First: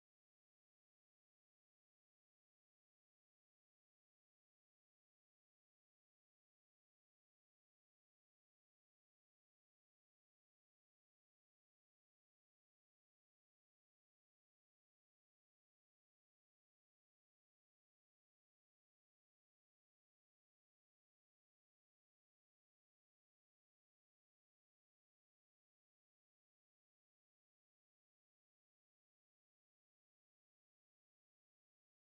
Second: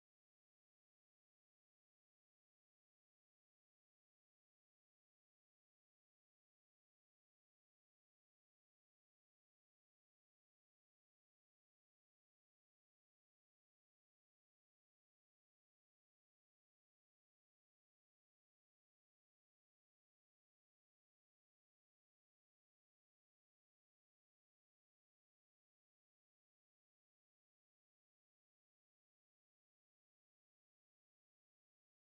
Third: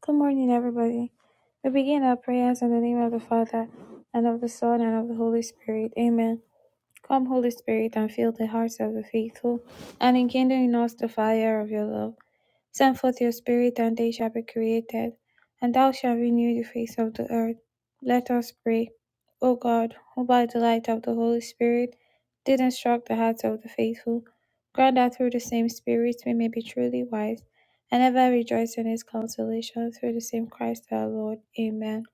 Good morning, everybody. We begin our prayers in the name of the Father, and of the Son, and of the Holy Spirit. Amen. Come, Holy Spirit, and fill the hearts of the faithful, and enkindle in us the fire of your love. Send forth your Spirit, and they shall be created, and thou shalt renew the face of the earth. Let us pray. O God, who by the light of the Holy Spirit did instruct the hearts of the faithful, grant that through the same Spirit we may be truly wise, and ever rejoice in his consolation through the same Christ our Lord. Amen.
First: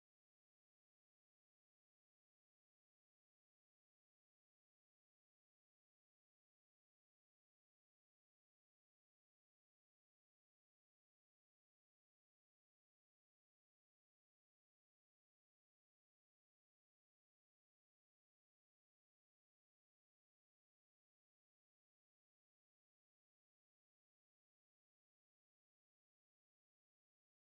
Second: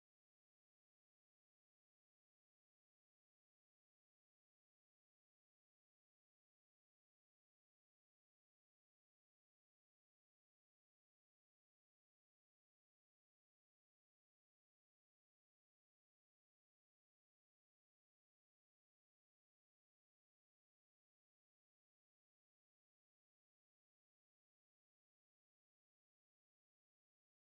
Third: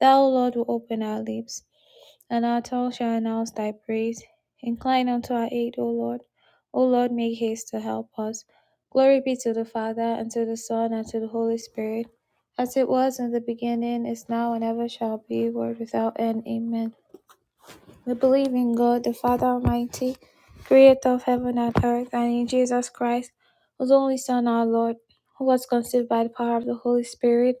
Thou, Lord, will open our lips, and our tongue shall announce thy praise. Incline unto our aid, O Lord. O Lord, make haste to help us. Glory be to the Father, and to the Son, and to the Holy Spirit, as it was in the beginning, is now, and ever shall be, world without end. Amen. We believe in God, the Father Almighty, creator of heaven and earth, and in Jesus Christ, whose only Son, our Lord, who was conceived by the power of the Holy Spirit,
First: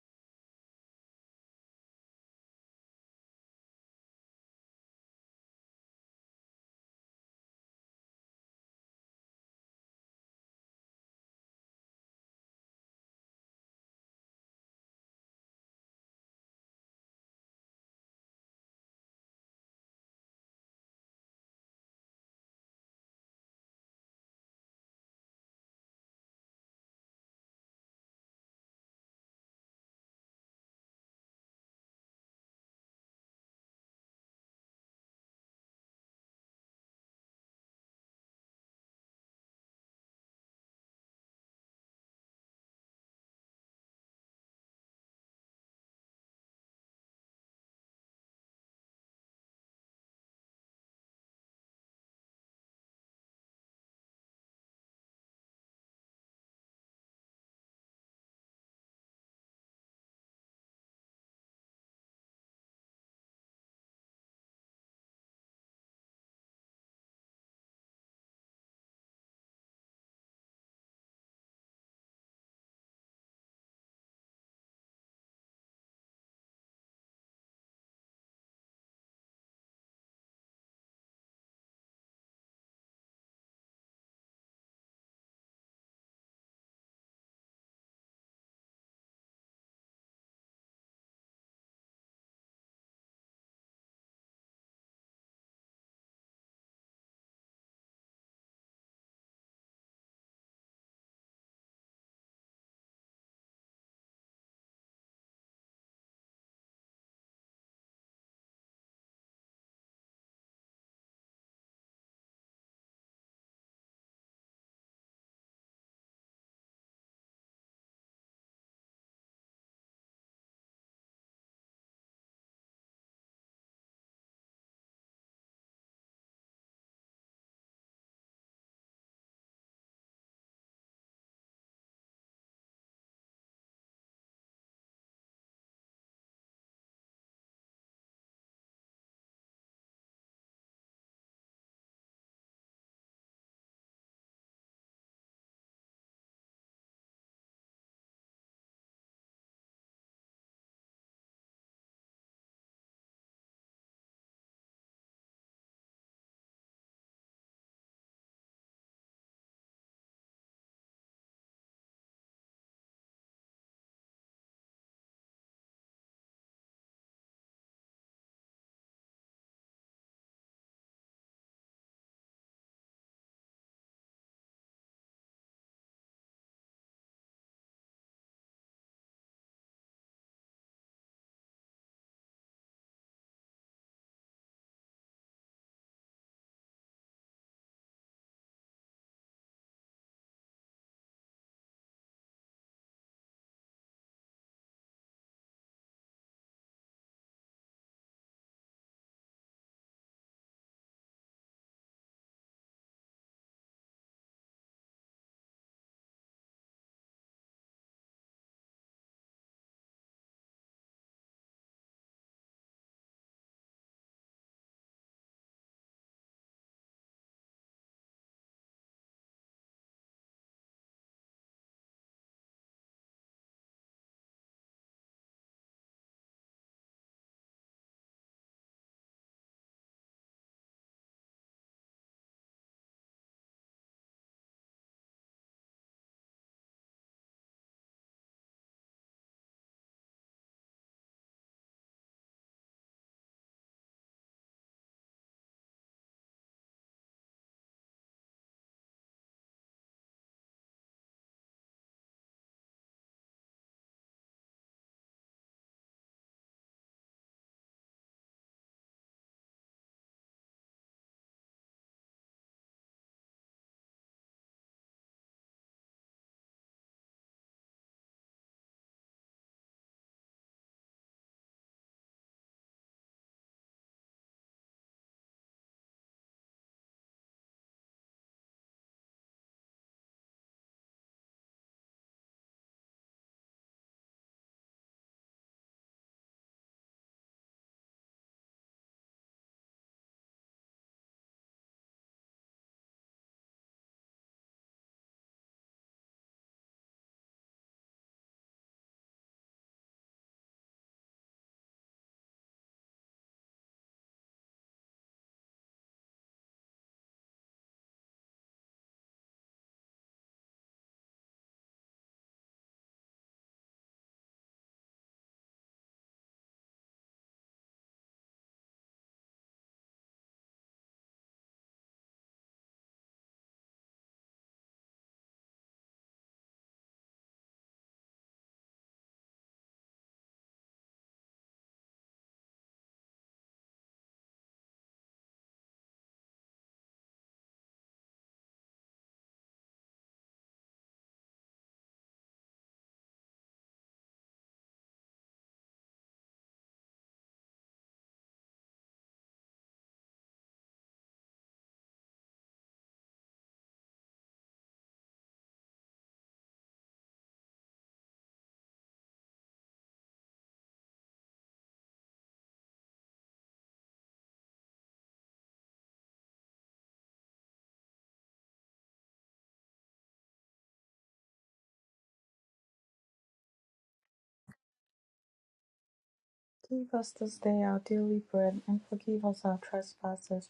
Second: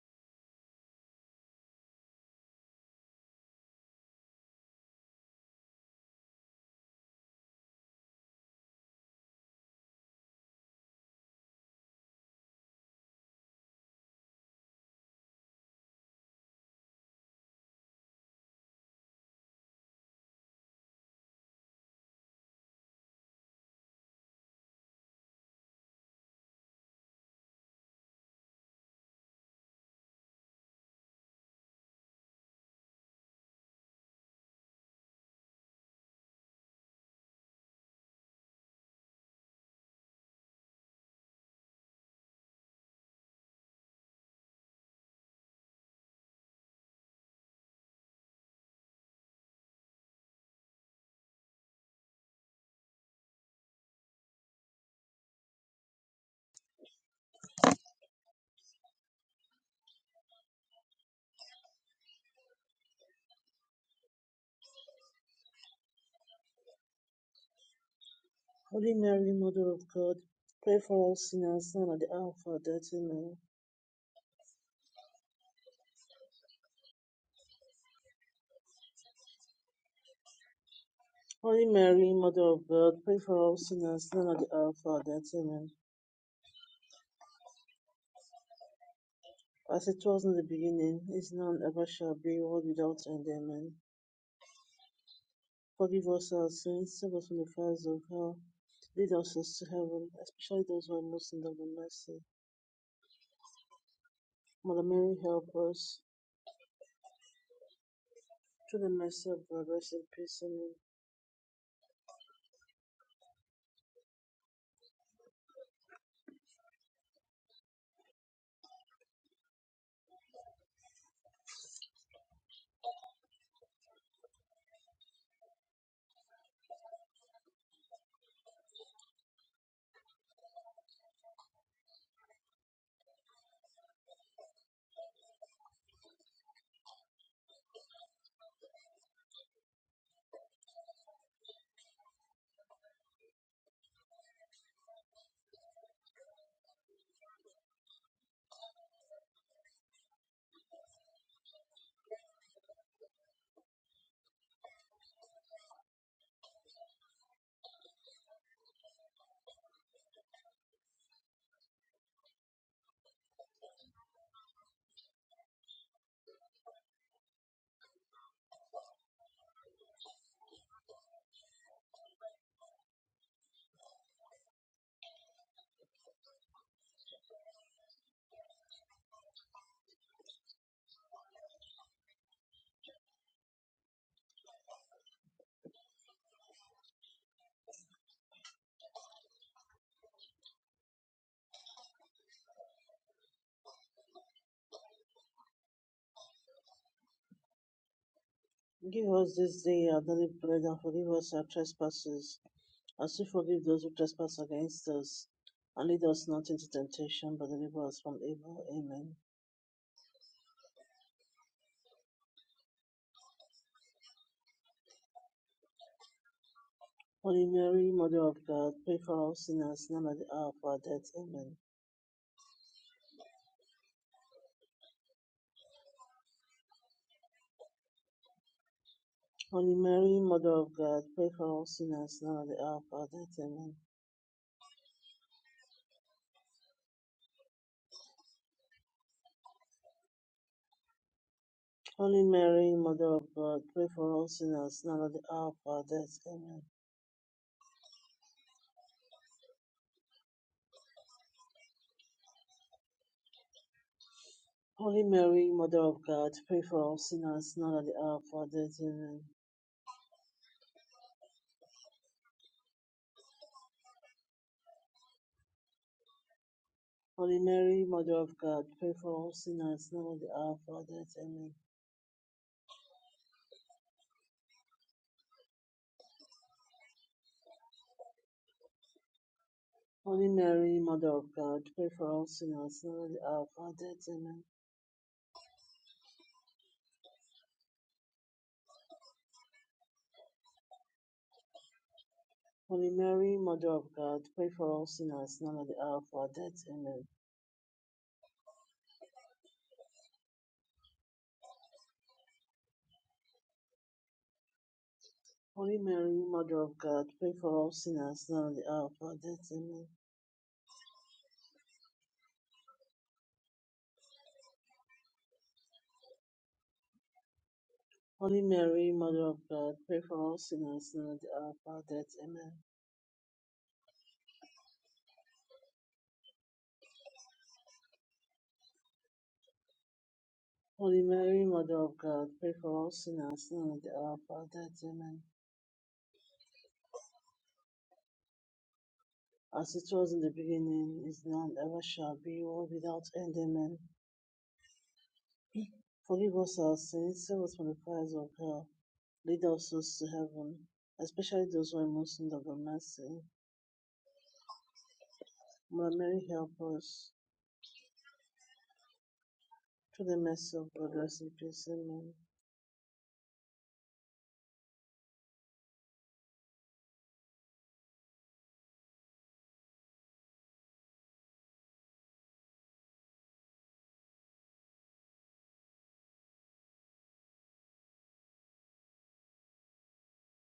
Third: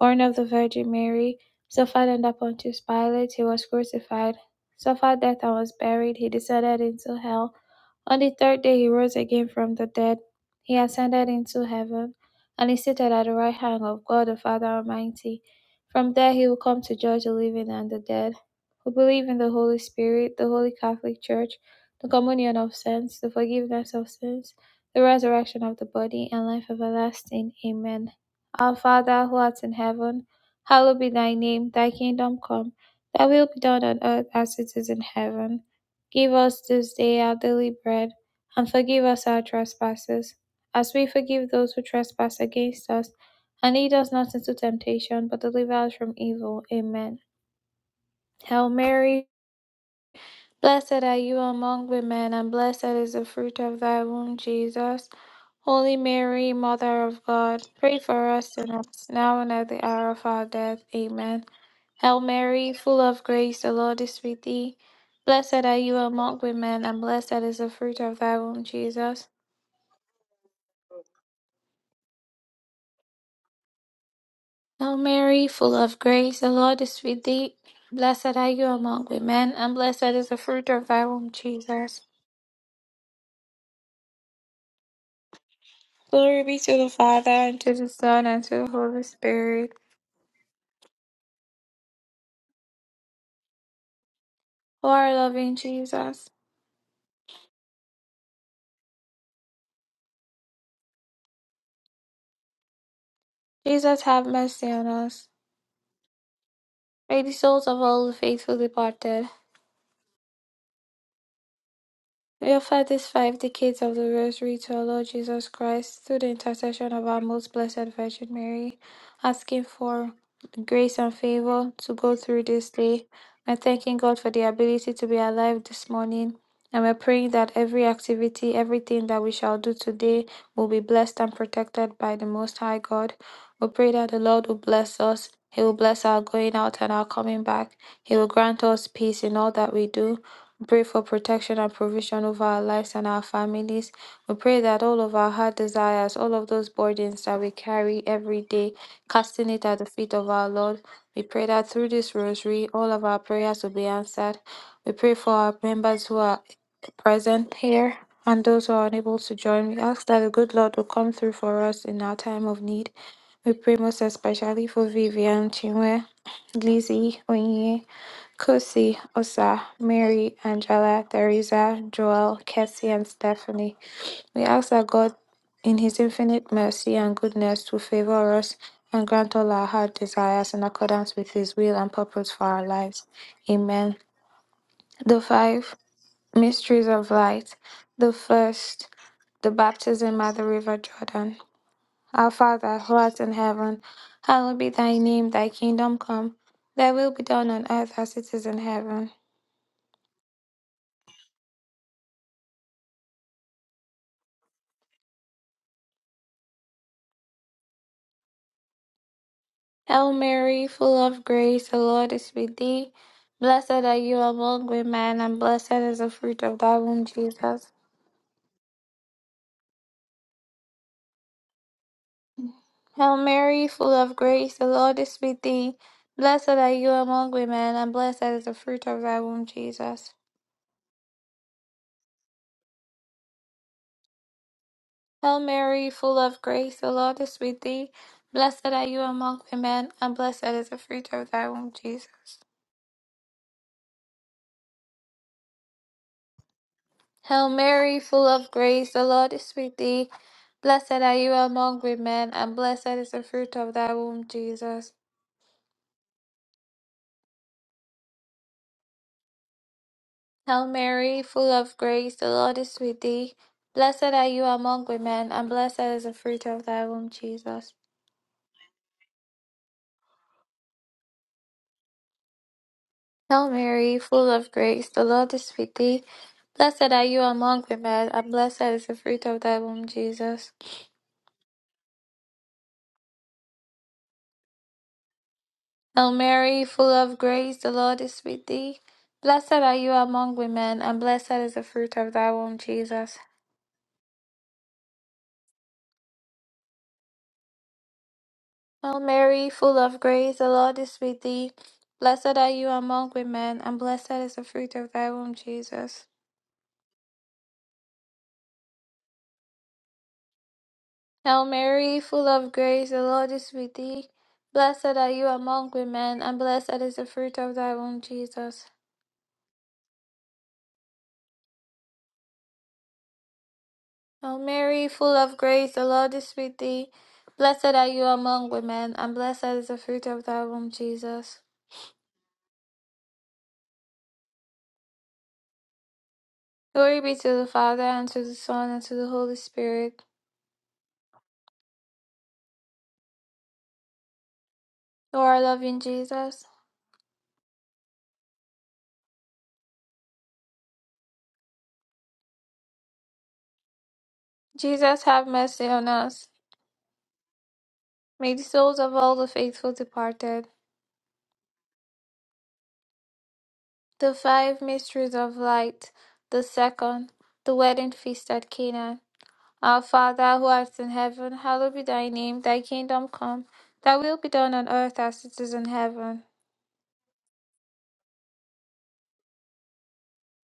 born of the Virgin Mary, suffered under Pontius Pilate, he was crucified, suffered death and was buried, he descended into hell. On the third day he rose again from the dead. He ascended into heaven and is seated at the right hand of God the Father Almighty. From there he will come to judge the living and the dead. We believe in the Holy Spirit, the Holy Catholic Church, the communion of saints, the forgiveness of sins, the resurrection of the body, and life everlasting. Amen. Our Father who art in heaven, hallowed be thy name, thy kingdom come, thy will be done on earth as it is in heaven. Give us this day our daily bread, and forgive us our trespasses, as we forgive those who trespass against us. And lead us not into temptation, but deliver us from evil. Amen. Hail Mary, Blessed are you among women, and blessed is the fruit of thy womb, Jesus. Holy Mary, Mother of God, pray for us sinners, now and at the hour of our death. Amen. Hail Mary, full of grace, the Lord is with thee. Blessed are you among women, and blessed is the fruit of thy womb, Holy Jesus. Mary, Mother of God, pray for us sinners now and at the hour of our death. Amen. Hail Mary, full of grace, the Lord is with thee. Blessed are you among women, and blessed is the fruit of thy womb, Holy Jesus. Mary, Mother of God, pray for us sinners now and at the hour of our death. Amen. Glory be to the Father, and to the Son, and to the Holy Spirit, As it was in the beginning, is now and ever shall be, world without end. Amen. who are loving Forgive us Jesus. our sins, save us from the fires of hell. Lead us to heaven, especially those who are most in need of mercy. Jesus, have mercy Mother on Mary, us. help us. May the souls of all the faithful Through the departed. mercy of God, rest in peace. Amen. We offer these five decades of the Rosary to our Lord Jesus Christ through the intercession of our most blessed Virgin Mary, asking for grace and favor to go through this day. We're thanking God for the ability to be alive this morning. And we're praying that every activity, everything that we shall do today will be blessed and protected by the Most High God. We pray that the Lord will bless us. He will bless our going out and our coming back. He will grant us peace in all that we do pray for protection and provision over our lives and our families. We pray that all of our heart desires, all of those burdens that we carry every day, casting it at the feet of our Lord. We pray that through this rosary, all of our prayers will be answered. We pray for our members who are present here and those who are unable to join. We ask that the good Lord will come through for us in our time of need. We pray most especially for Vivian, Chinwe, Lizzie, Onye. Kosi, Osa, Mary, Angela, Theresa, Joel, Cassie, and Stephanie. We ask that God, in His infinite mercy and goodness, to favor us and grant all our heart desires in accordance with His will and purpose for our lives. Amen. The five mysteries of light. The first, the baptism at the River Jordan. Our Father, who art in heaven, hallowed be thy name, thy kingdom come, thy will be done on earth as it is in heaven. Give us this day our daily bread and forgive us our trespasses As we forgive those who trespass against us, and lead us not into temptation, but deliver us from evil. Amen. Hail Mary, full of grace, the Lord is with thee. Blessed are you among women, and blessed is the fruit of thy womb, Holy Jesus. Mary, Mother of God, pray for us sinners now and at the hour of our death. Amen. Hail Mary, full of grace, the Lord is with thee. Blessed are you among women, and blessed is the fruit of thy womb, Holy Jesus. Mary, Mother of God, pray for us sinners now and at the hour of our death. Amen. Hail Mary, full of grace, the Lord is with thee. Blessed are you among women, and blessed is the fruit of thy womb, Jesus. Holy Mary, Mother of God, pray for us sinners now and at the hour of our death. Amen. Hail Mary, full of grace, the Lord is with thee. Blessed are you among women, and blessed is the fruit of thy womb, Jesus. Holy Mary, Mother of God, pray for us sinners now and at the hour of our death. Amen. Hail Mary, full of grace, the Lord is with thee. Blessed are you among women, and blessed is the fruit of thy womb, Holy Jesus. Mary, Mother of God, pray for us sinners now at the hour of our death. Amen. Hail Mary, full of grace, the Lord is with thee. Blessed are you among women, and blessed is the fruit of thy womb, Holy Jesus. Mary, Mother of God, pray for us sinners now at the hour of our death. Amen. Hail Mary, full of grace, the Lord is with thee. Blessed are you among women, and blessed is the fruit of thy womb, Holy Jesus. Mary, Mother of God, pray for us sinners now at the hour of our death. Amen. Hail Mary, full of grace, the Lord is with thee. Blessed are you among women, and blessed is the fruit of thy womb, Holy Jesus. Mary, Mother of God, pray for us sinners now at the hour of our death. Amen. Hail Mary, full of grace, the Lord is with thee. Blessed are you among women, and blessed is the fruit of thy womb, Holy Jesus. Mary, Mother of God, pray for us sinners now at the hour of our death. Amen. O Mary, full of grace, the Lord is with thee. Blessed are you among women, and blessed is the fruit of thy womb, Holy Jesus. Mary, Mother of God, pray for us sinners now at the hour of our death. Amen. Glory be to the Father, and to the Son, and to the Holy As it Spirit. was in the beginning, is now, and ever shall be, world without end. Amen. O our loving Forgive Jesus. us our sins, save us from the fires of hell, lead our souls to heaven, especially those who are most in need of your mercy. Jesus, have mercy on Mother Mary, us. help us. May the souls of all the faithful Through the departed, mercy of God, rest in peace. Amen. the five mysteries of light, the second, the wedding feast at Cana. Our Father, who art in heaven, hallowed be thy name, thy kingdom come, thy will be done on earth as it is in heaven. Give us this day our daily bread, and forgive us our trespasses,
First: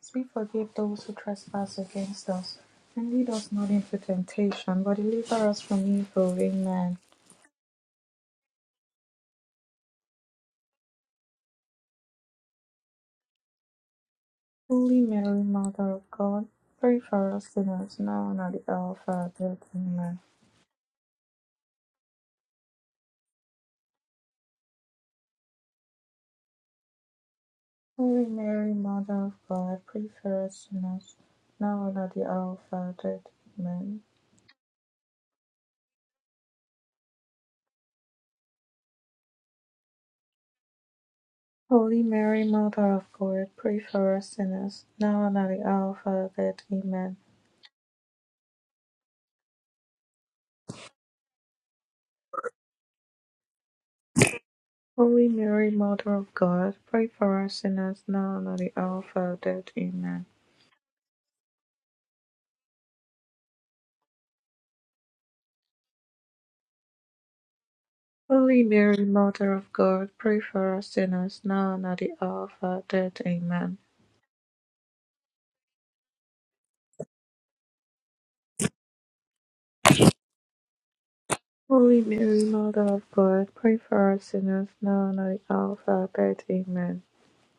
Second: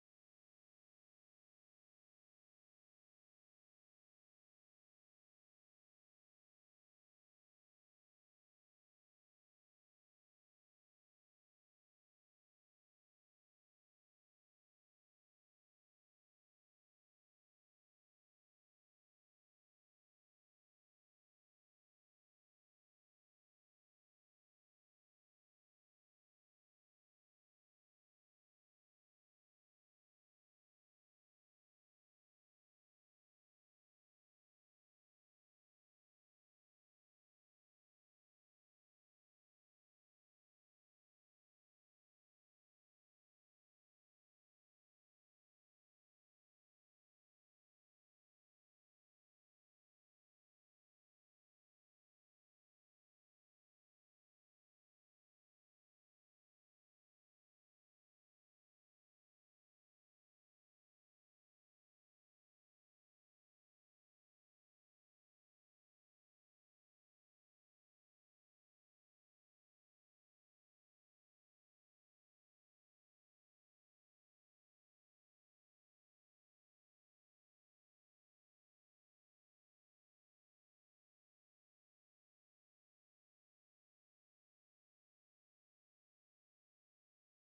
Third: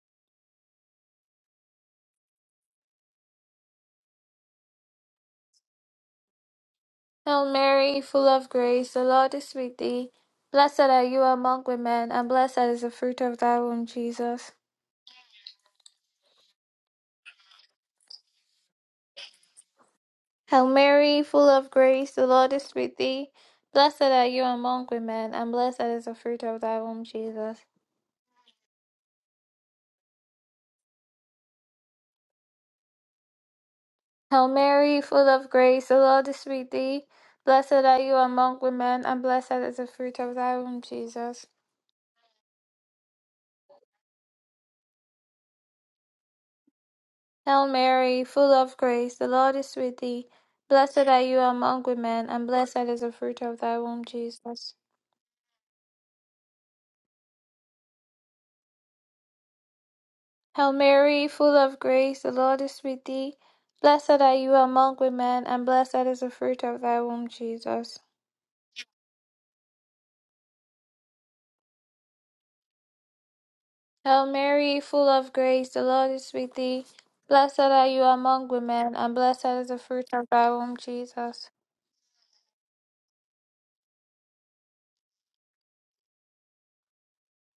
as we forgive those who trespass against us. And lead us not into temptation, but deliver us from evil. Amen. Hail Mary, full of grace, the Lord is with thee. Blessed are you among women, and blessed is the fruit of thy womb, Jesus. Holy Mary, Mother of God, pray for us sinners now and at the hour of our death. Amen. Hail Mary, full of grace, the Lord is with thee. Blessed are you among women, and blessed is the fruit of thy womb, Jesus. Holy Mary, Mother of God, pray for us sinners now and at the hour of our death. Amen. Hail Mary, full of grace, the Lord is with thee. Blessed are you among women, and blessed is the fruit of thy womb, Jesus. Holy Mary, Mother of God, pray for us sinners now and at the hour of our death. Amen. Hail Mary, full of grace, the Lord is with thee. Blessed are you among women, and blessed is the fruit of thy womb, Jesus. Holy Mary, Mother of God, pray for us sinners now and at the hour of our death. Amen. Hail Mary, full of grace, the Lord is with thee. Blessed are you among women, and blessed is the fruit of thy womb, Jesus. Holy Mary, Mother of God, pray for us sinners now and at the hour of our death. Amen. Hail Mary, full of grace, the Lord is with thee. Blessed are you among women, and blessed is the fruit of thy womb, Jesus. Holy Mary, Mother of God, pray for us sinners now and at the hour of our death. Amen.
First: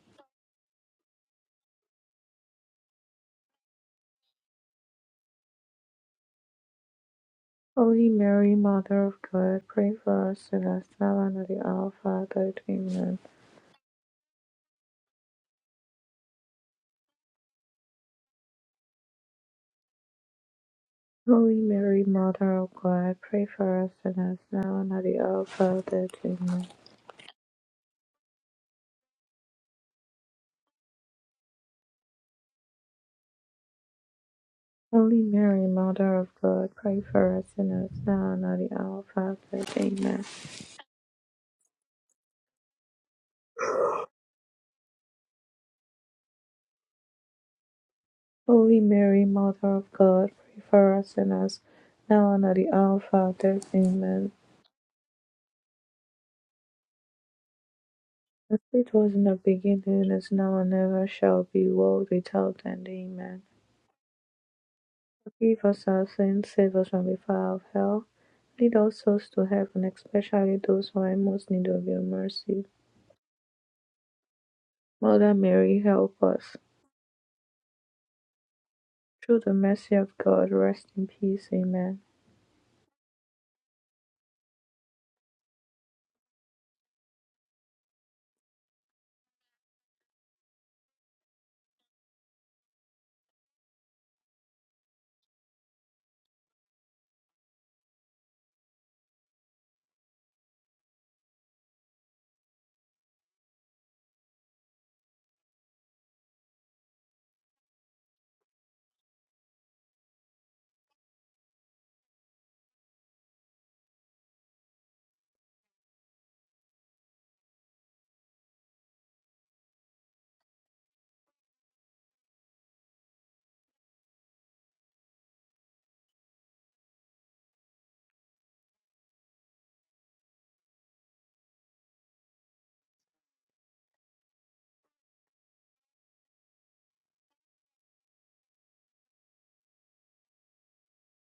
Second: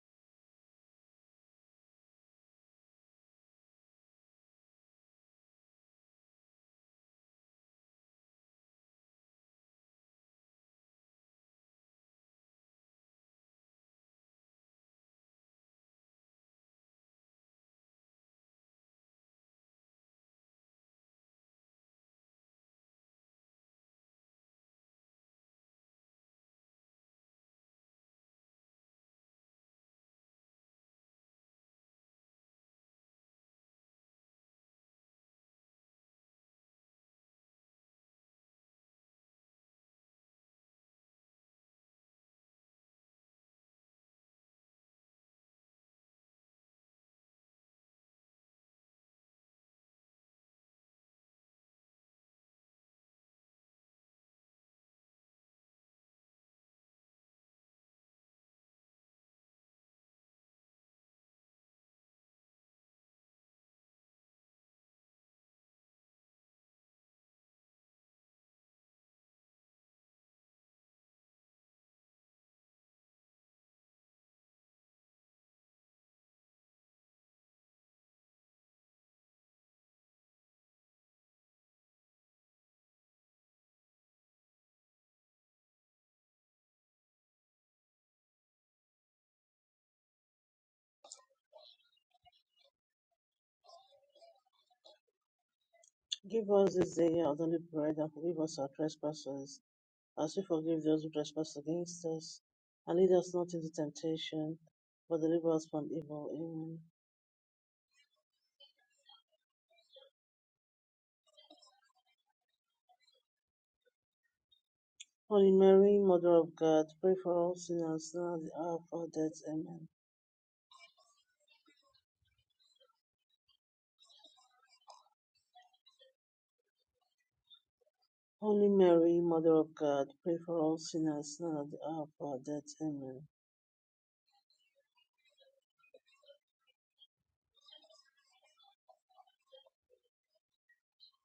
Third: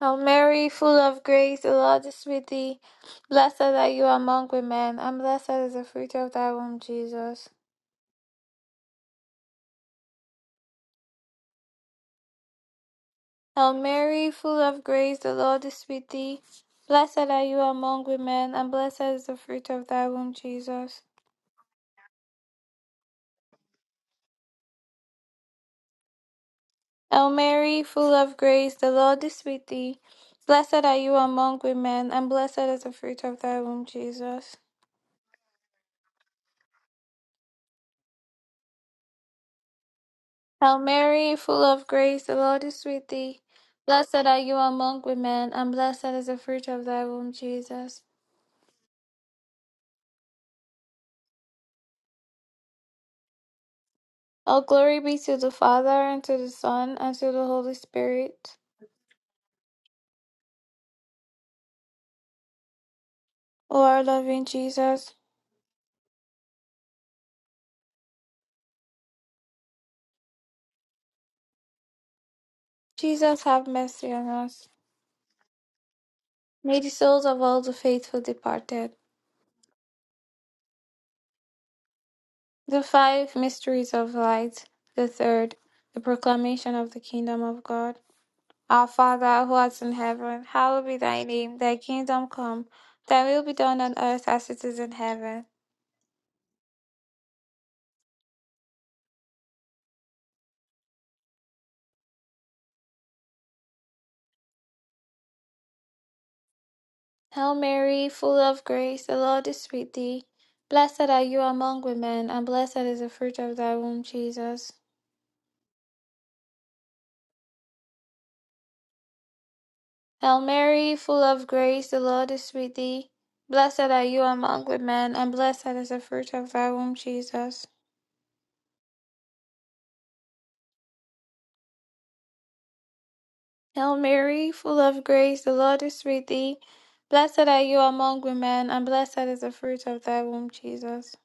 Hail Mary, full of grace, the Lord is with thee. Blessed are you among women, and blessed is the fruit of thy womb, Jesus. Holy Mary, Mother of God, pray for us sinners now and at the hour of our death. Amen. Hail Mary, full of grace, the Lord is with thee. Blessed are you among women, and blessed is the fruit of thy womb, Jesus. Holy Mary, Mother of God, pray for us sinners now and at the hour of our death. Amen. Hail Mary, full of grace, the Lord is with thee. Blessed are you among women, and blessed is the fruit of thy womb, Jesus. Holy Mary, Mother of God, pray for us sinners now and at the hour of our death. Amen. Hail Mary, full of grace, the Lord is with thee. Blessed are you among women, and blessed is the fruit of thy womb, Jesus. Holy Mary, Mother of God, pray for us sinners now and at the hour of our death. Amen. All glory be to the Father, and to the Son, and to the Holy Spirit. As it was in the beginning, is now and ever shall be, world without end. Amen. O our loving Jesus. Forgive us our sins, save us from the fire of hell. Lead all souls to heaven, especially those who are in most need of your mercy. Jesus have mercy on us. Mother Mary, help us. May the souls of all the faithful departed, Through the mercy of God, rest in peace. Amen. the five mysteries of light, the third, the proclamation of the kingdom of God. Our Father who art in heaven, hallowed be thy name, thy kingdom come, thy will be done on earth as it is in heaven. Give us this day our daily bread, and forgive us our trespasses, as we forgive those who trespass against us. And lead us not into temptation, but deliver us from evil. Amen. Hail Mary, full of grace, the Lord is with thee. Blessed are you among women, and blessed is the fruit of thy womb, Jesus. Holy Mary, Mother of God, pray for all sinners now and at the hour of our death. Amen. Hail Mary, full of grace, the Lord is with thee. Blessed are you among women, and blessed is the fruit of thy womb, Jesus. Holy Mary, Mother of God, pray for all sinners now at the hour of our death. Amen. Hail Mary, full of grace, the Lord is with thee. Blessed are you among women, and blessed is the fruit of thy womb, Jesus.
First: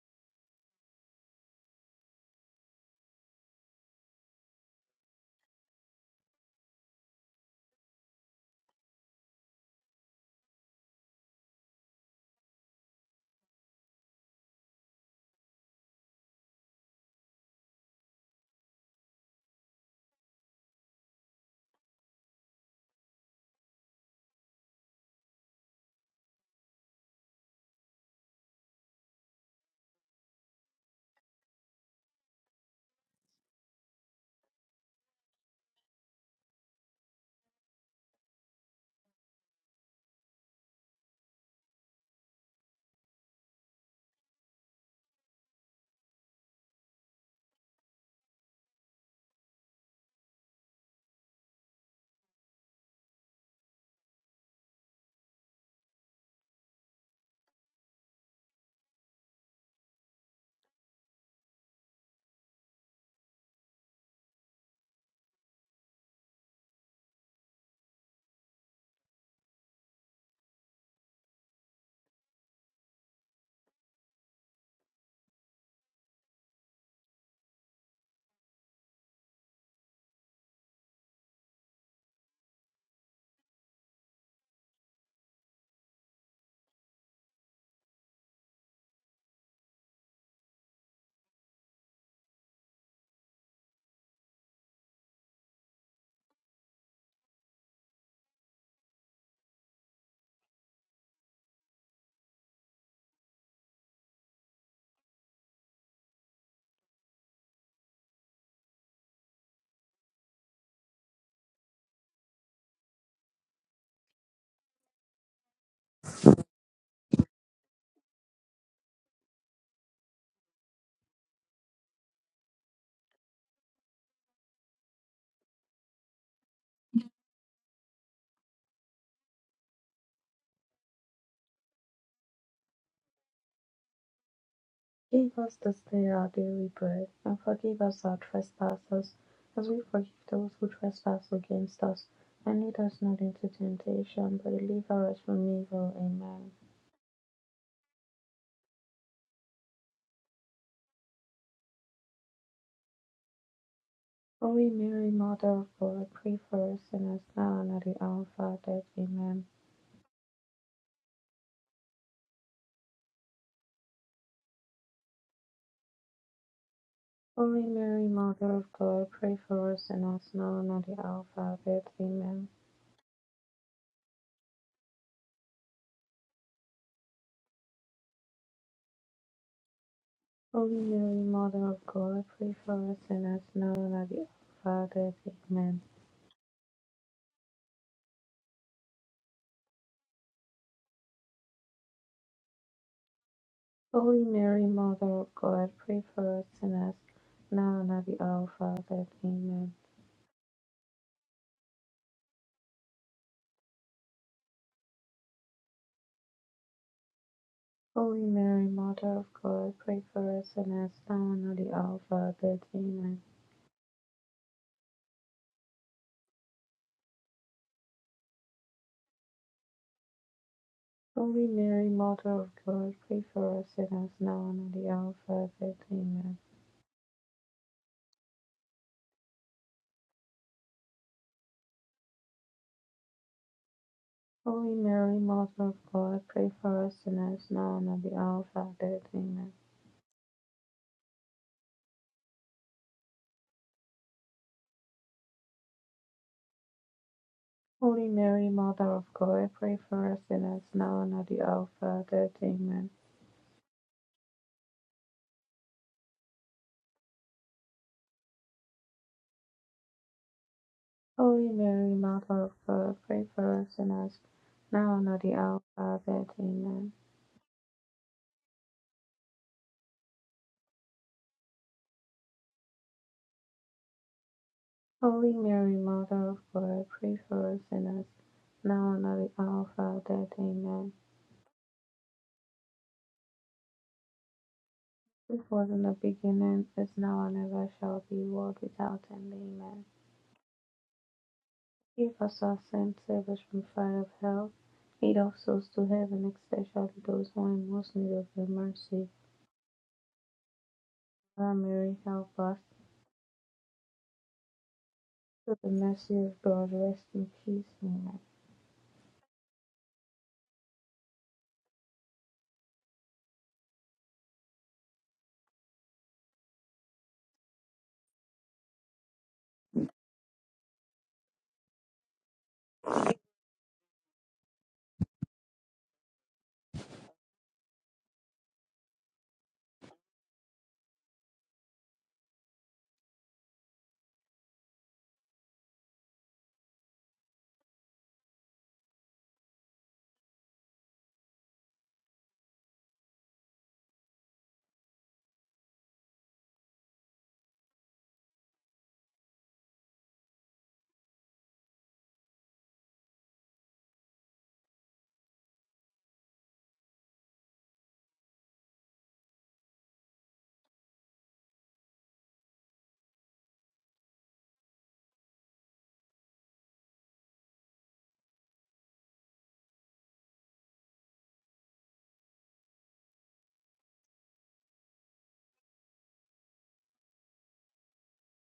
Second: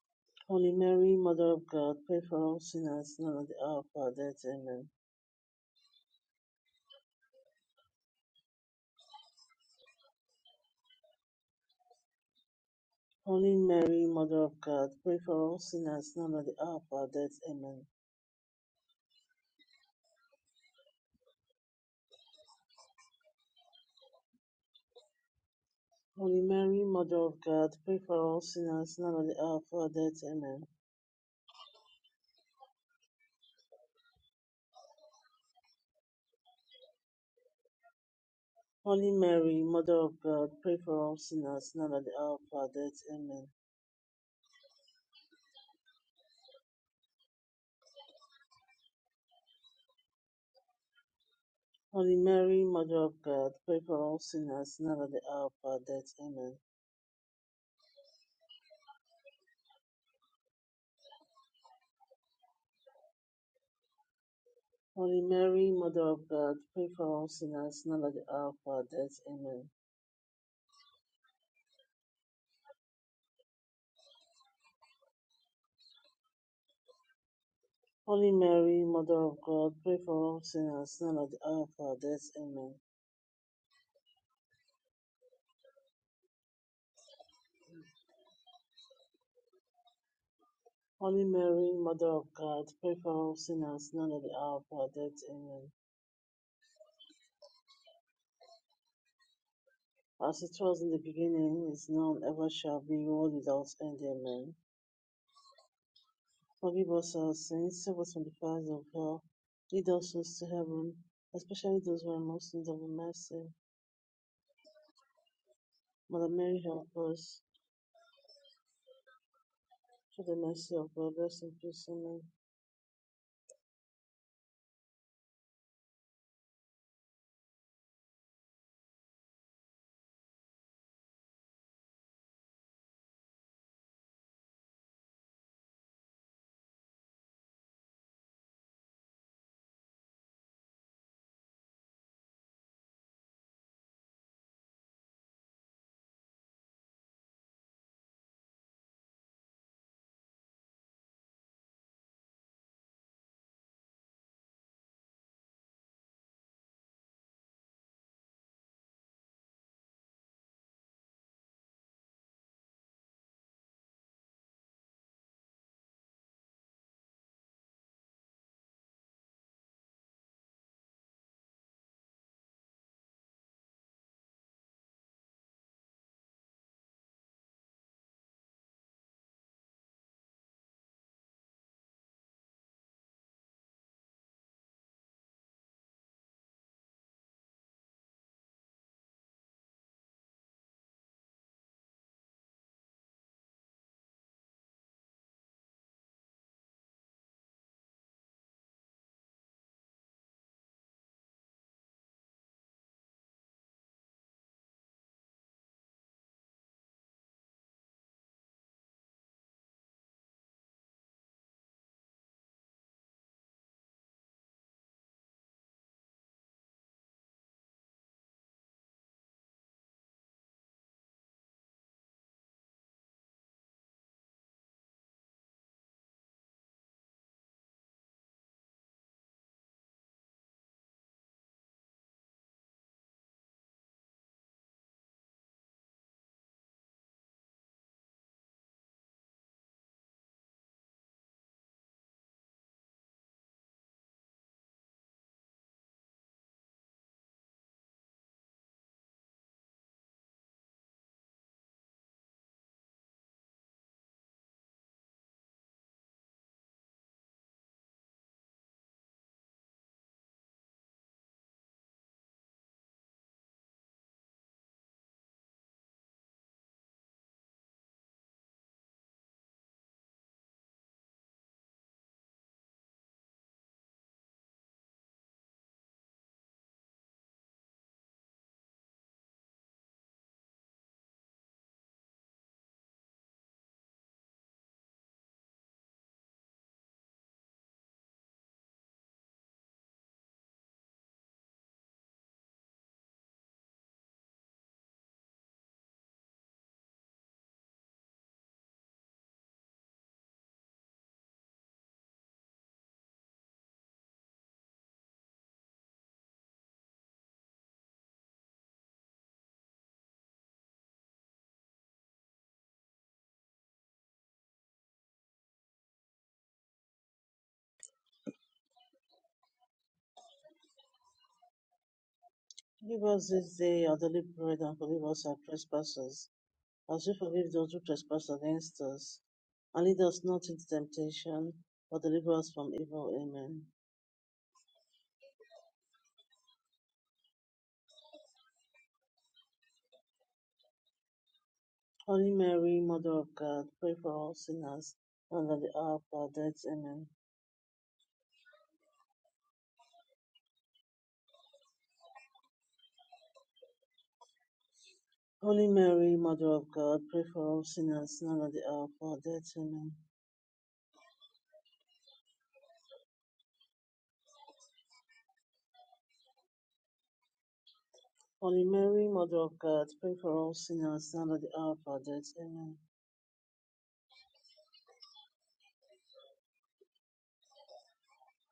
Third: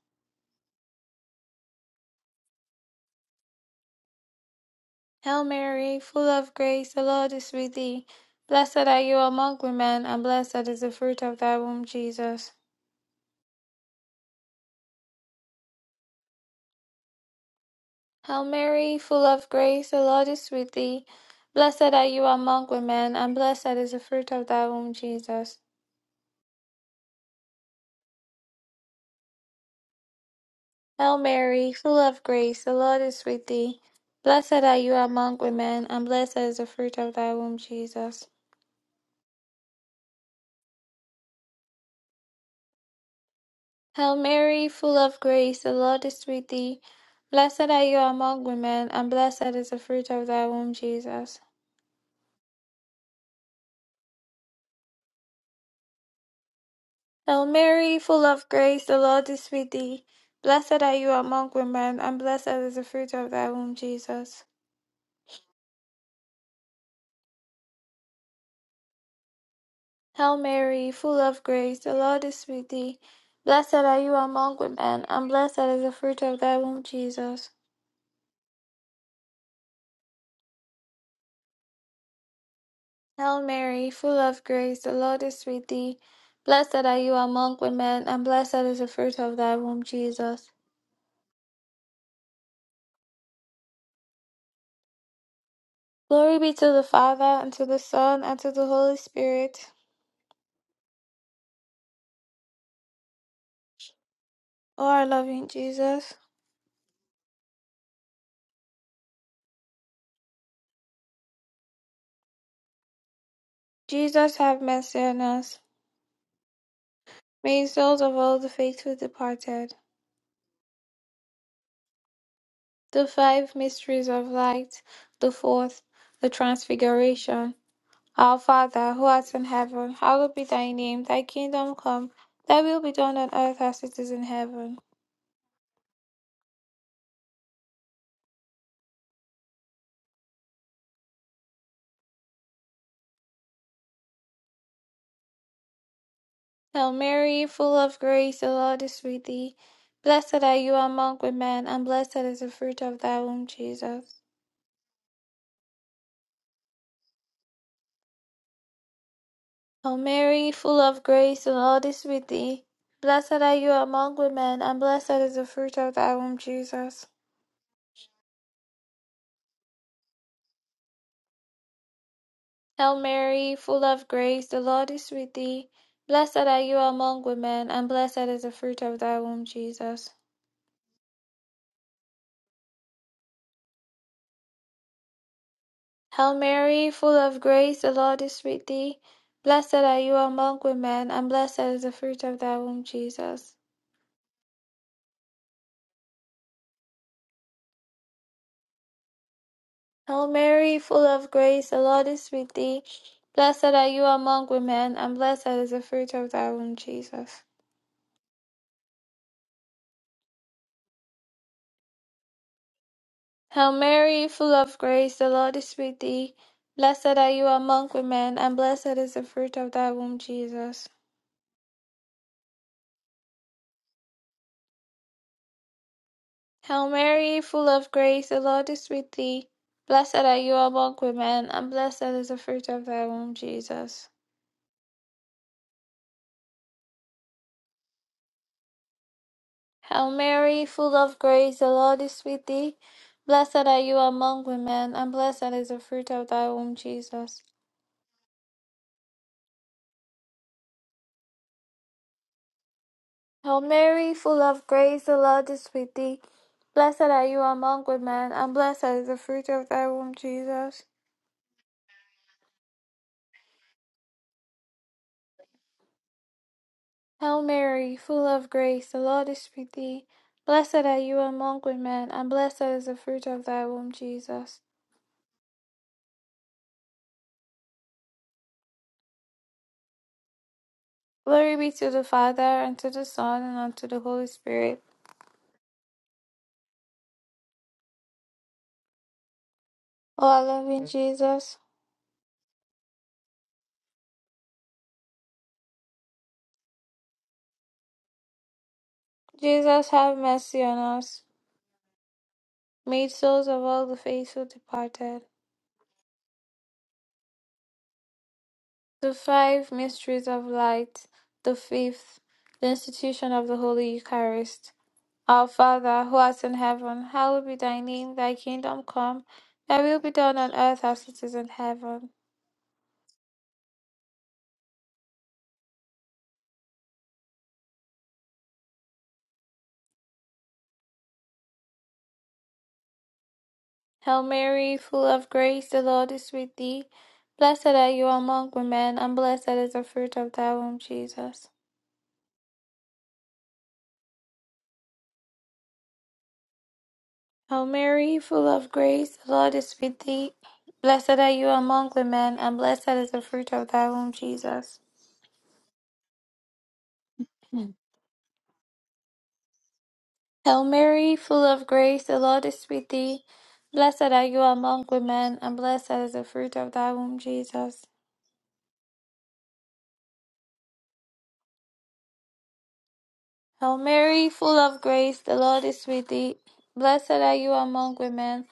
Holy Mary, Mother of God, pray for all sinners now at the hour of our death. Amen. Hail Mary, full of grace, the Lord is with thee. Blessed are you among women, and blessed is the fruit of thy womb, Jesus. Holy Mary, Mother of God, pray for all sinners now at the hour of our death. Amen. Hail Mary, full of grace, the Lord is with thee. Blessed are you among women, and blessed is the fruit of thy womb, Jesus. Holy Mary, Mother of God, pray for all sinners now at the hour of our death. Amen. Hail Mary, full of grace, the Lord is with thee. Blessed are you among women, and blessed is the fruit of thy womb, Jesus. Holy Mary, Mother of God, pray for all sinners now at the hour of our death. Amen. Hail Mary, full of grace, the Lord is with thee. Blessed are you among women, and blessed is the fruit of thy womb, Jesus. Holy Mary, Mother of God, pray for all sinners now at the hour of our death. Amen. Hail Mary, full of grace, the Lord is with thee. Blessed are you among women, and blessed is the fruit of thy womb, Jesus. Holy Mary, Mother of God, pray for us sinners now at the hour of our death. Amen. Hail Mary, full of grace, the Lord is with thee. Blessed are you among women, and blessed is the fruit of thy womb, Jesus. Holy Mary, Mother of God, pray for us sinners now at the hour of our death. Amen. Hail Mary, full of grace, the Lord is with thee. Blessed are you among women, and blessed is the fruit of thy womb, Jesus. Holy Mary, Mother of God, pray for us sinners now at the hour of our death. Amen. Glory be to the Father, and to the Son, and to the Holy Spirit. As it was in the beginning, is now, and ever shall be, world without end. Amen. O our loving Jesus. Forgive us our sins, save us from the fires of hell, lead us souls to heaven, especially those who are most in need of mercy. Jesus have mercy on us. Mother Mary, help us. May the souls of all the faithful departed, Through the mercy of God, rest in peace. Amen. the five mysteries of light, the fourth, the transfiguration. Our Father, who art in heaven, hallowed be thy name. Thy kingdom come, thy will be done on earth as it is in heaven. Give us this day our daily bread, and forgive us our trespasses, as we forgive those who trespass against us. And lead us not into temptation, but deliver us from evil. Amen. Hail Mary, full of grace, the Lord is with thee. Blessed are you among women, and blessed is the fruit of thy womb, Jesus. Holy Mary, Mother of God, pray for us sinners now and at the hour of our death. Amen. O Mary, full of grace, the Lord is with thee. Blessed are you among women, and blessed is the fruit of thy womb, Jesus. Holy Mary, Mother of God, pray for us sinners now and at the hour of our death. Amen. Hail Mary, full of grace, the Lord is with thee. Blessed are you among women, and blessed is the fruit of thy womb, Jesus. Holy Mary, Mother of God, pray for us sinners now and at the hour of our death. Amen. Hail Mary, full of grace, the Lord is with thee. Blessed are you among women, and blessed is the fruit of thy womb, Jesus. Holy Mary, Mother of God, pray for us sinners, now and at the hour of our death. Amen. Hail Mary, full of grace, the Lord is with thee. Blessed are you among women, and blessed is the fruit of thy womb, Jesus. Holy Mary, Mother of God, pray for us sinners, now and at the hour of our death. Amen. Hail Mary, full of grace, the Lord is with thee. Blessed are you among women, and blessed is the fruit of thy womb, Jesus. Holy Mary, Mother of God, pray for us sinners, now and at the hour of our death. Amen. Hail Mary, full of grace, the Lord is with thee. Blessed are you among women, and blessed is the fruit of thy womb, Jesus. Holy Mary, Mother of God, pray for us sinners, now and at the hour of our death. Amen. Hail Mary, full of grace, the Lord is with thee. Blessed are you among women, and blessed is the fruit of thy womb, Jesus. Holy Mary, Mother of God, pray for us sinners, now and at the hour of our death. Amen. Hail Mary, full of grace, the Lord is with thee. Blessed are you among women, and blessed is the fruit of thy womb, Jesus. Holy Mary, Mother of God, pray for us sinners, now and at the hour of our death. Amen. Hail Mary, full of grace, the Lord is with thee. Blessed are you among women, and blessed is the fruit of thy womb, Jesus. Holy Mary, Mother of God, pray for us sinners, now and at the hour of our death. Amen. Glory be to the Father, and to the Son, and unto the Holy Spirit. This was in the beginning, is now, and ever shall be, world without end. Amen. O our loving Jesus. Give us our sins, save us from fire of hell. Lead our souls to heaven, especially those who are in most need of your mercy. Jesus, have mercy on us. Our Mary, help us. Made souls of all the faithful departed. Through the mercy of God, rest in peace. Amen. The five mysteries of light. The fifth, the institution of the Holy Eucharist. Our Father, who art in heaven, hallowed be thy name, thy kingdom come. Thy will be done on earth as it is in heaven. Give us this day our daily bread and forgive us our trespasses, as we forgive those who trespass against us. And lead us not into temptation, but deliver us from evil. Amen. Hail Mary, full of grace, the Lord is with thee. Blessed are you among women, and blessed is the fruit of thy womb, Jesus. Holy Mary, Mother of God, pray for all sinners, and at the hour of our death. Amen. Hail Mary, full of grace, the Lord is with thee. Blessed are you among women, and blessed is the fruit of thy womb, Jesus. Holy Mary, Mother of God, pray for all Mm. sinners, now and at the hour of our death. Amen. Hail Mary, full of grace, the Lord is with thee. Blessed are you among women, and blessed is the fruit of thy womb, Jesus. Holy Mary, Mother of God, pray for all sinners, now and at the hour of our death. Amen. Hail Mary, full of grace, the Lord is with thee. Blessed are you among women,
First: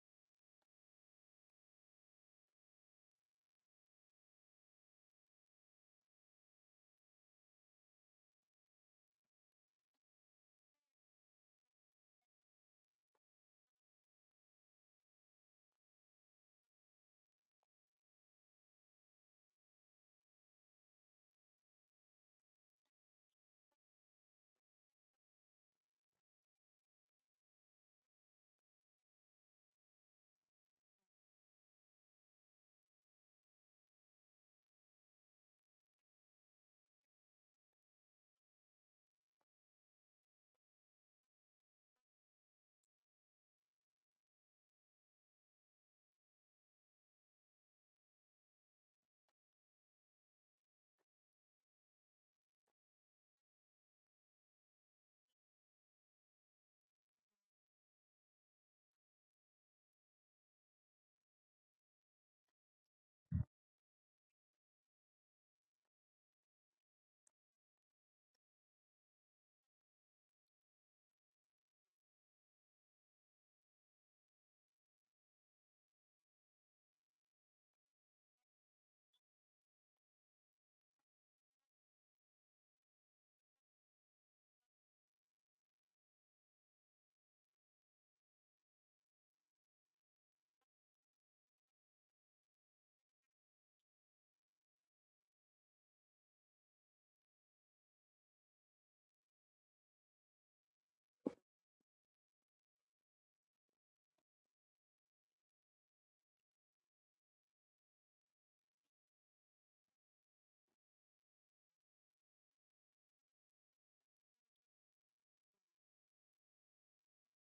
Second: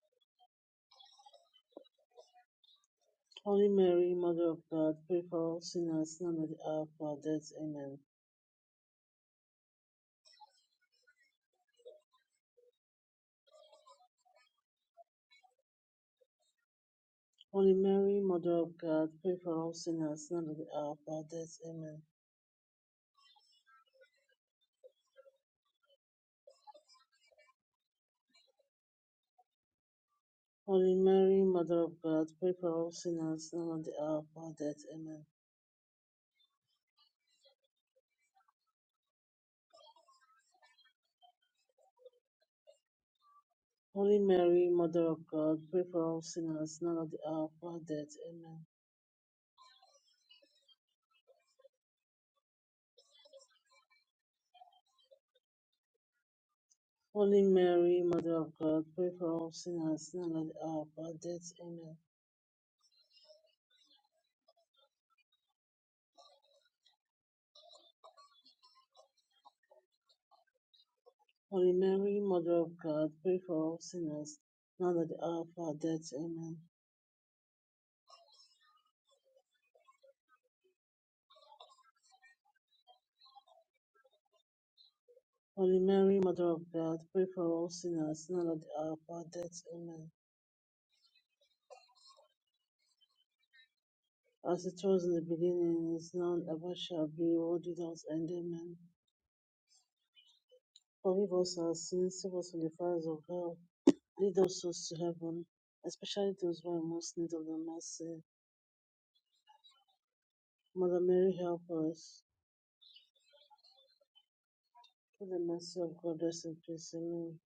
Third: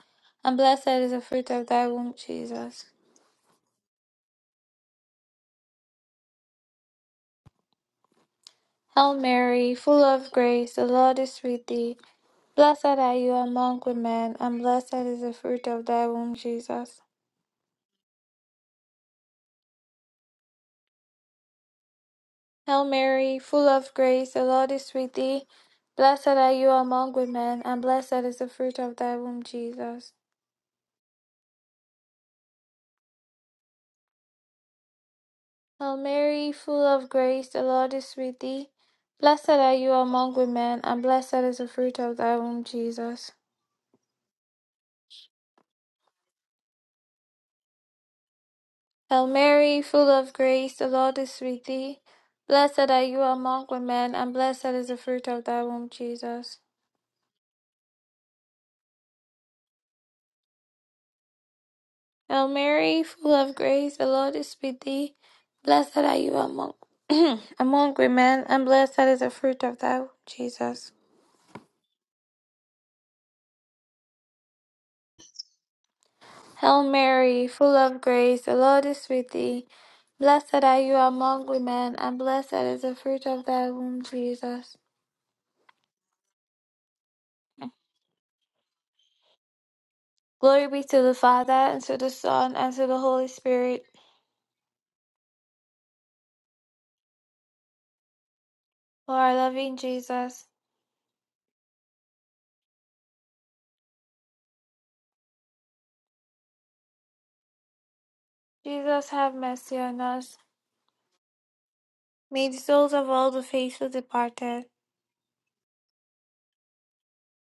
and blessed is the fruit of thy womb, Jesus. Holy Mary, Mother of God, pray for all sinners now and at the hour of our death. Amen. Hail Mary, full of grace, the Lord is with thee. Blessed are you among women, and blessed is the fruit of thy womb, Jesus. Holy Mary, Mother of God, pray for all sinners now and at the hour of our death. Amen. Hail Mary, full of grace, the Lord is with thee. Blessed are you among women, and blessed is the fruit of thy womb, Jesus. Holy Mary, Mother of God, pray for all sinners now and at the hour of our death. Amen. Hail Mary, full of grace, the Lord is with thee. Blessed are you among women, and blessed is the fruit of thy womb, Jesus. Holy Mary, Mother of God, pray for all sinners now and at the hour of our death. Amen. Hail Mary, full of grace, the Lord is with thee. Blessed are you among women, and blessed is the fruit of thy womb, Jesus. Holy Mary, Mother of God, pray for all sinners now and at the hour of our death. Amen. Hail Mary, full of grace, the Lord is with thee. Blessed are you among among women, and blessed is the fruit of thy womb, Jesus. Holy Mary, Mother of God, pray for all sinners now at the hour of our death. Amen. Hail Mary, full of grace, the Lord is with thee. Blessed are you among women, and blessed is the fruit of thy womb, Jesus. Holy Mary, Mother of God, pray for all sinners, now and at the hour of our death. Amen. Glory be to the Father, and to the Son, and to the Holy Spirit. As it was in the beginning, is now, and ever shall be, world without end. Amen. O our loving Jesus, Forgive us our sins, save us from the fires of hell, lead us souls to heaven, especially those who are in most need of the mercy. Jesus, have mercy on us. Mother Mary, help us. May the souls of all the faithful departed, Through the mercy of God, rest in peace. Amen.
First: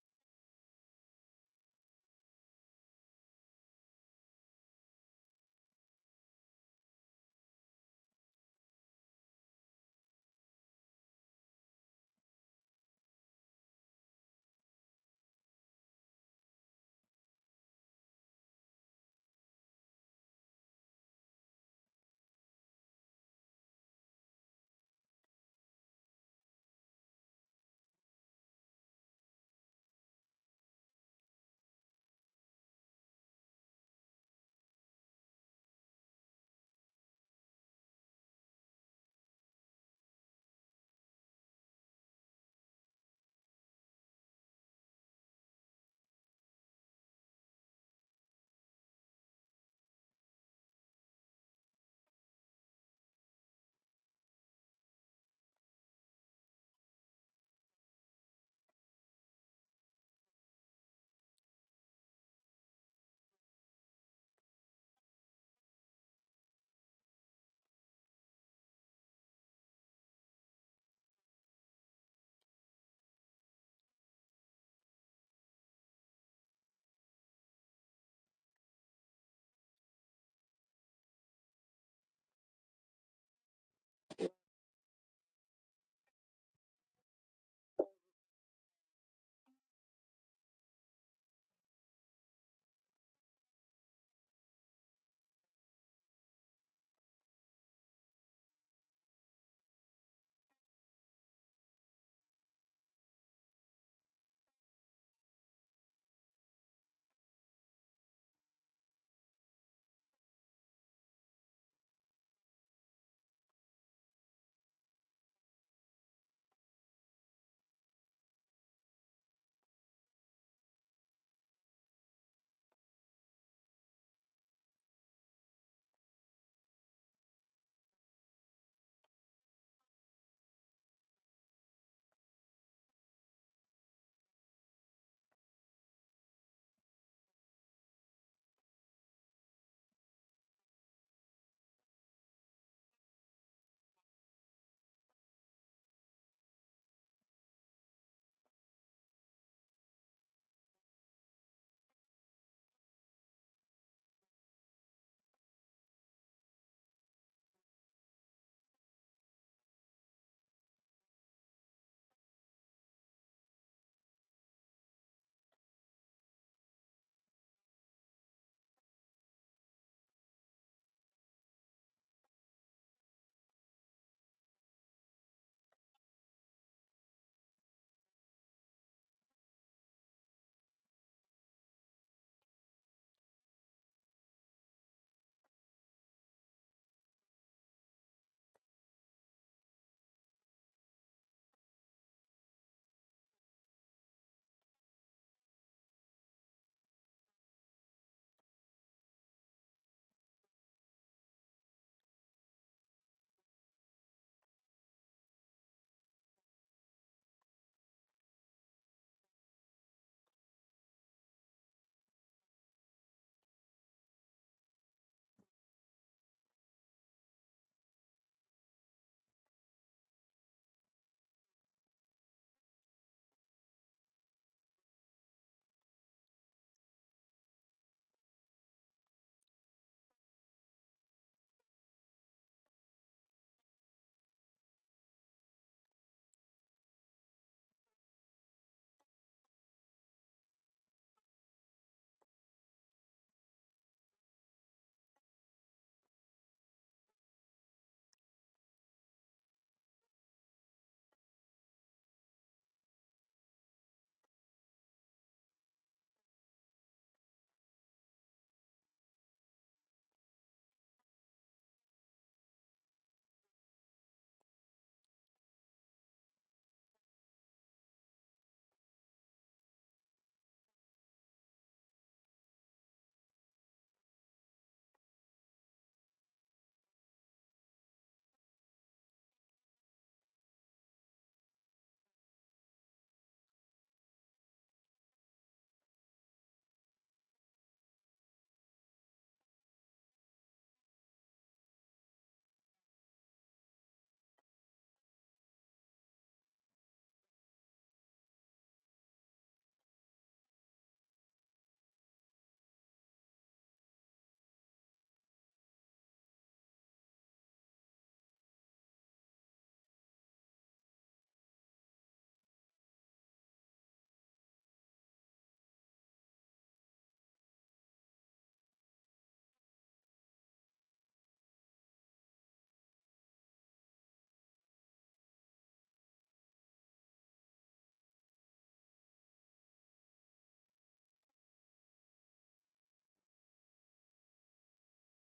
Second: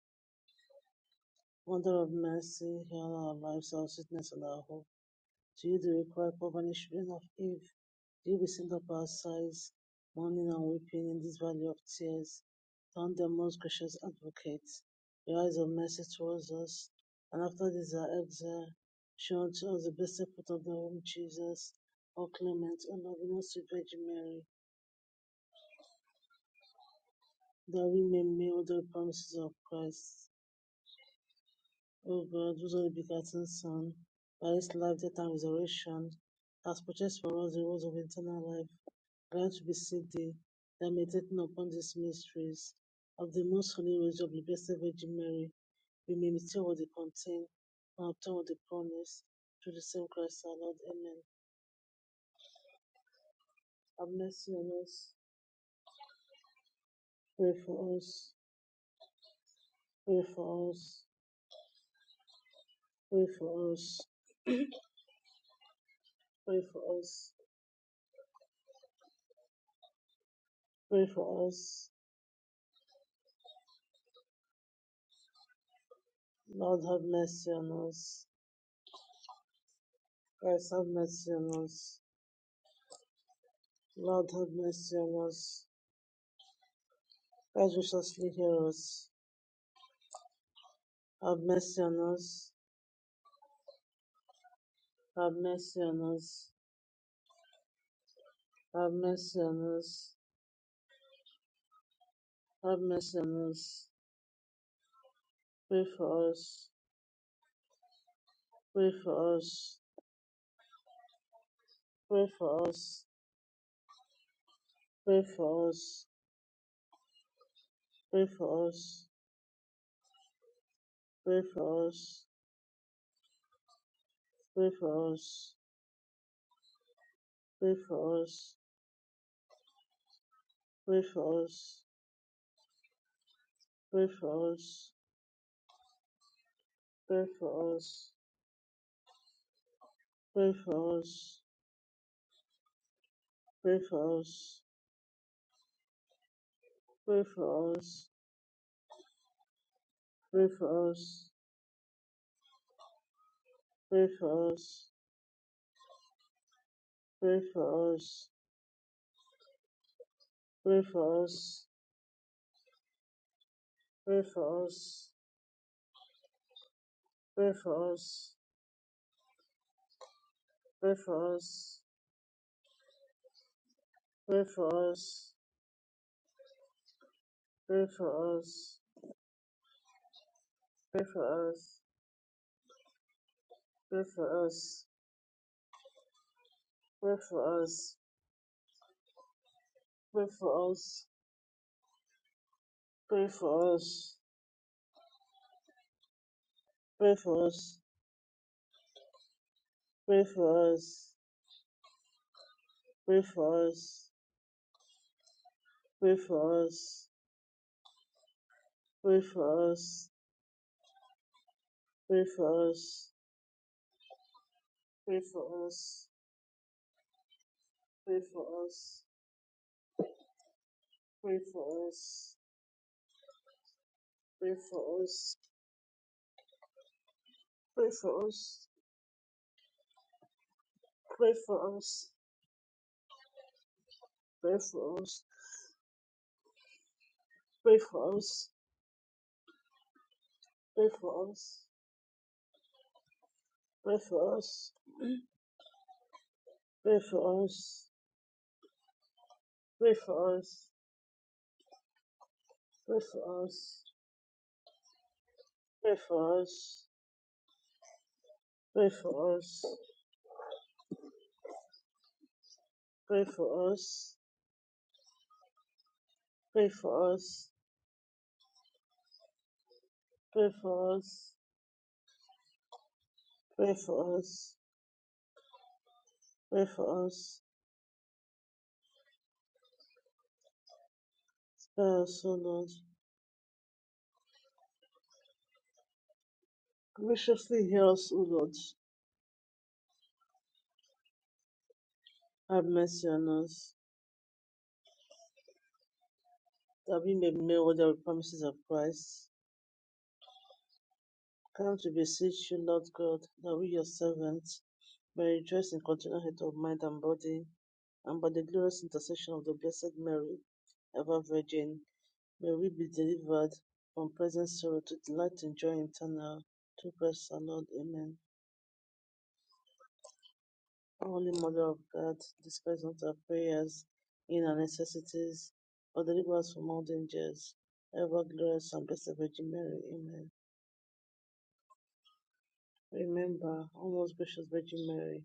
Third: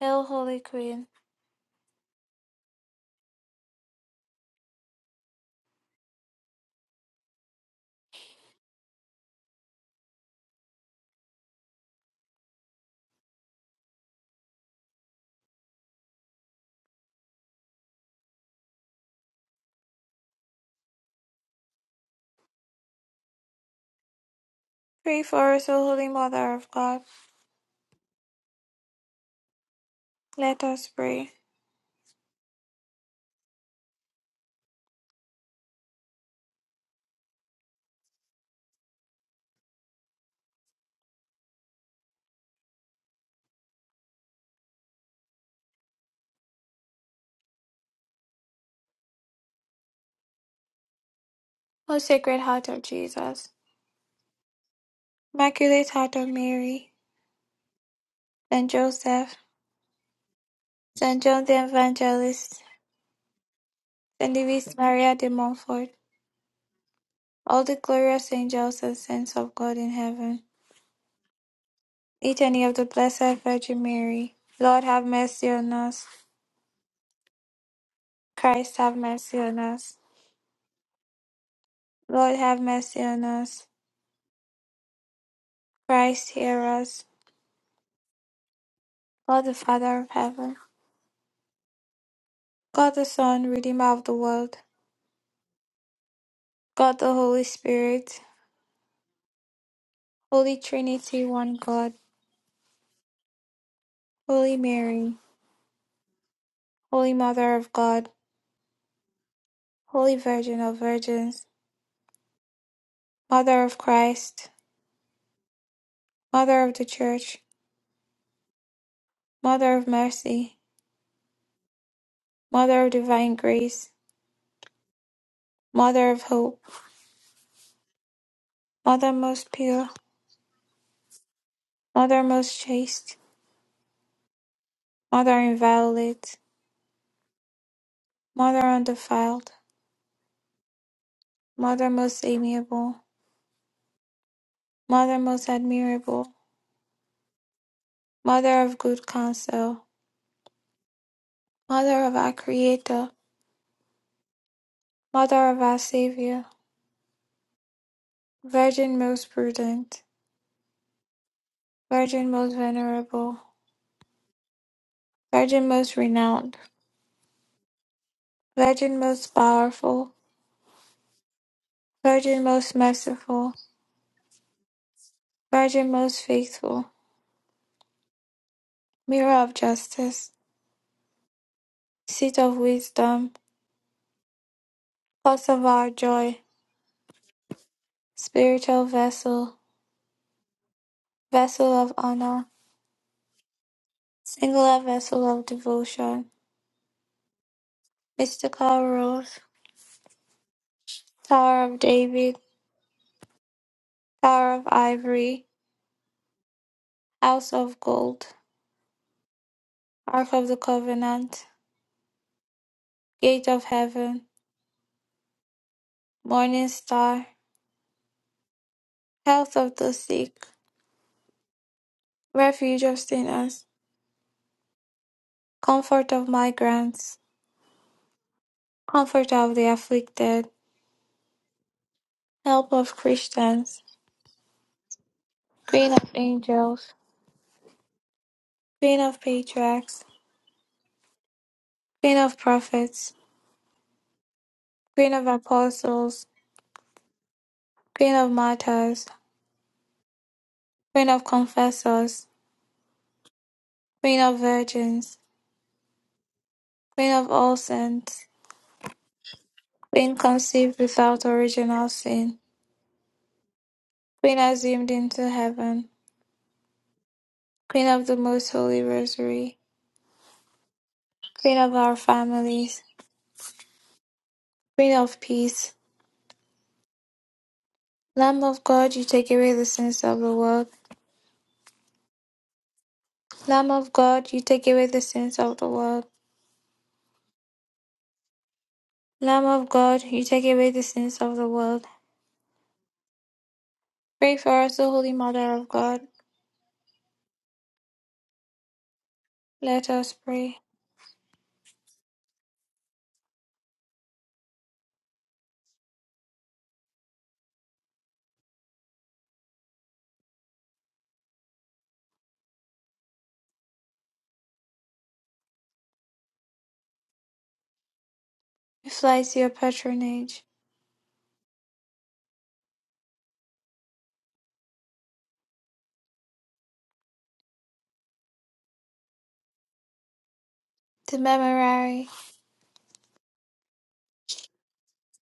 Hail, Holy Queen. Mother of mercy, heal our lives, our sweetness, and our hope. to you the required covenant of Eve, you will send up our sighs, mourning and weeping in this valley of tears. Turn the most gracious advocate, your eyes of mercy towards us, and after this our exile, show unto us the blessed fruit of the womb, Jesus, O clement, O loving, O sweet Virgin Mary, Pray for us, O Holy Mother of God. that we may meet the promises of Christ. Let us pray. O God, whose only begotten Son, by his life, death, and resurrection, has purchased for us the rose of eternal life God to be seated that meditating upon these mysteries of the most holy rosary of the Blessed Virgin Mary, we may meditate what they contain and obtain what they promise through the same Christ our Lord. Amen. O Sacred Heart of Jesus, Have mercy on us. Immaculate Heart of Mary, Pray for us. Saint Joseph, Pray for us. Saint John the Evangelist, Pray for us. Saint Louis Maria de Montfort, Pray for us. all the glorious angels and saints of God in heaven, Pray for us. Litany of the Blessed Virgin Mary, Lord have mercy on us. Lord have mercy on us. Christ have mercy on us. Christ have mercy on us. Lord have mercy on us. Lord have mercy on us. Christ hear us. Christ graciously hear us. God the Father of heaven, Have mercy on us. God the Son, Redeemer of the world. Have mercy on us. God the Holy Spirit, Have mercy on us. Holy Trinity, one God, Have mercy on us. Holy Mary, Pray for us. Holy Mother of God, Pray for us. Holy Virgin of Virgins, Pray for us. Mother of Christ, Pray for us. Mother of the Church, Pray for us. Mother of Mercy, Pray for us. Mother of Divine Grace, Pray for us. Mother of Hope, Pray Mother most pure, for us. Mother most chaste, Pray for us. Mother inviolate, Pray for us. Mother undefiled, Pray for us. Mother most amiable, Pray for us. Pray for Mother most admirable, us. Mother of good counsel, Pray for us. Pray for us. Mother of our Creator, Pray for us. Mother of our Savior, Pray for us. Virgin most prudent, Pray for us. Virgin most venerable, Pray for us. Virgin most renowned, Pray for us. Virgin most powerful, Pray for us. Virgin most merciful, Pray for us. Virgin most faithful, Pray for us. Mirror of justice, Pray for us. Seat of wisdom, Pray for us. Cause of our joy, Pray for us. Spiritual vessel, Pray for us. Vessel of honor, Pray for us. Singular vessel of devotion, Mystical rose, Pray for us. Tower of David, Pray for us. Tower of ivory, Pray for us. House of gold, Pray for us. Ark of the covenant, Pray for us. Gate of heaven, Pray for us. Morning Star, Pray for us. Pray for Health of the sick, us. Refuge of sinners, Pray for us. Comfort of migrants, Pray for us. Pray for us. Comfort of the afflicted, Pray for us. Help of Christians, Pray for us. Queen of angels, Pray for us. Queen of patriarchs, Pray for us. Queen of prophets, Pray for us. Queen of apostles, Pray for us. Queen of martyrs, Pray for us. Queen of confessors, Pray for us. Queen of virgins, Pray for us. Queen of all saints, Pray for us. Queen conceived without original sin, Pray for us. Queen assumed into heaven, Pray for us. Queen of the most holy rosary, Pray for us. Queen of our families, Pray for us. Queen of peace, Lamb of God, you take away the sins of the world. Spare us, O Lord. Lamb of God, you take away the sins of the world. Graciously hear us, O Lord. Lamb of God, you take away the sins of the world. Have mercy on us, Pray for us, O Holy Mother of God. that we may be made worthy of the promises of Christ. Let us pray. Come to beseech you, Lord God, that we, your servants, may rejoice in continual health of mind and body and by the glorious intercession of the Blessed Mary, ever Virgin, may we be delivered from present sorrow to delight and joy eternal. Through Christ our Lord. Amen. We fly to your patronage, Holy Mother of God, despise not our prayers in our necessities, but deliver us from all dangers. Ever glorious and blessed Virgin Mary. Amen. the memorare. Remember, O most gracious Virgin Mary,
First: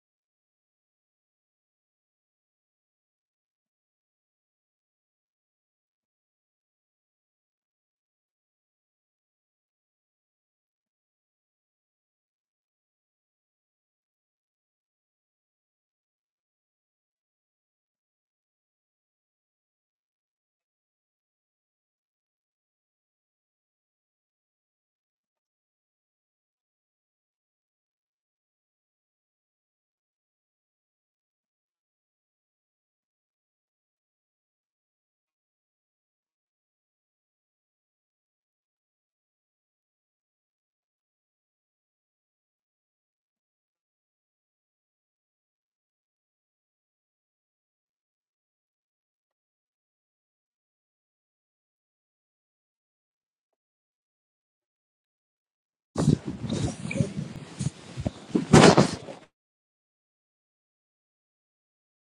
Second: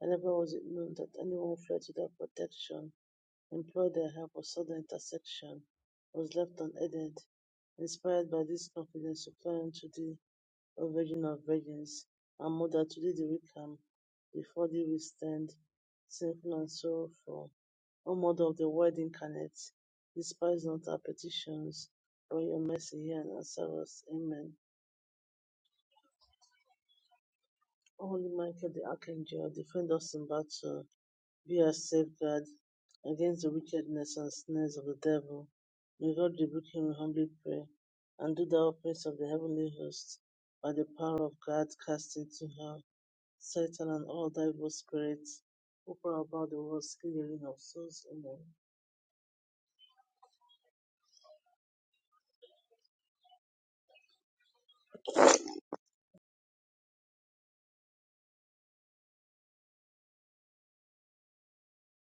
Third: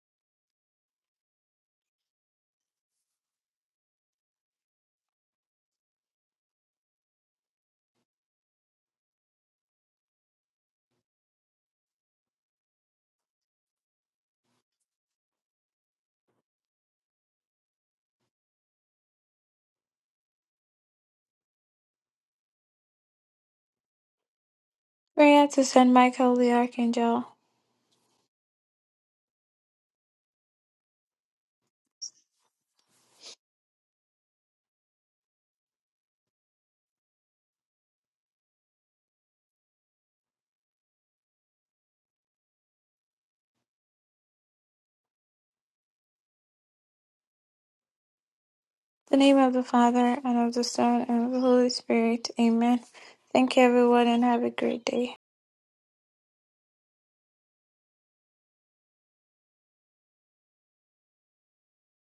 and never was it known that anyone fled to thy protection employed their help or saw the intersection was left unaided. Inspired by this confidence, we cry unto thee, O Virgin of Virgins, and Mother, to thee do we come, before thee we stand, sinful and sorrowful. O Mother of the Word incarnate, despise not our petitions, but your mercy hear and answer us. Amen. Prayer to Saint Michael the Archangel. O Holy Michael the Archangel, defend us in battle. be our safeguard against the wickedness and snares of the devil. May God rebuke him, we humbly pray, and do thou, prince of the heavenly host, by the power of God, cast into hell Satan and all thy evil spirits who prowl about the world, stealing of souls. Amen. In the name of the Father, and of the Son, and of the Holy Spirit. Amen. Thank you, everyone, and have a great day.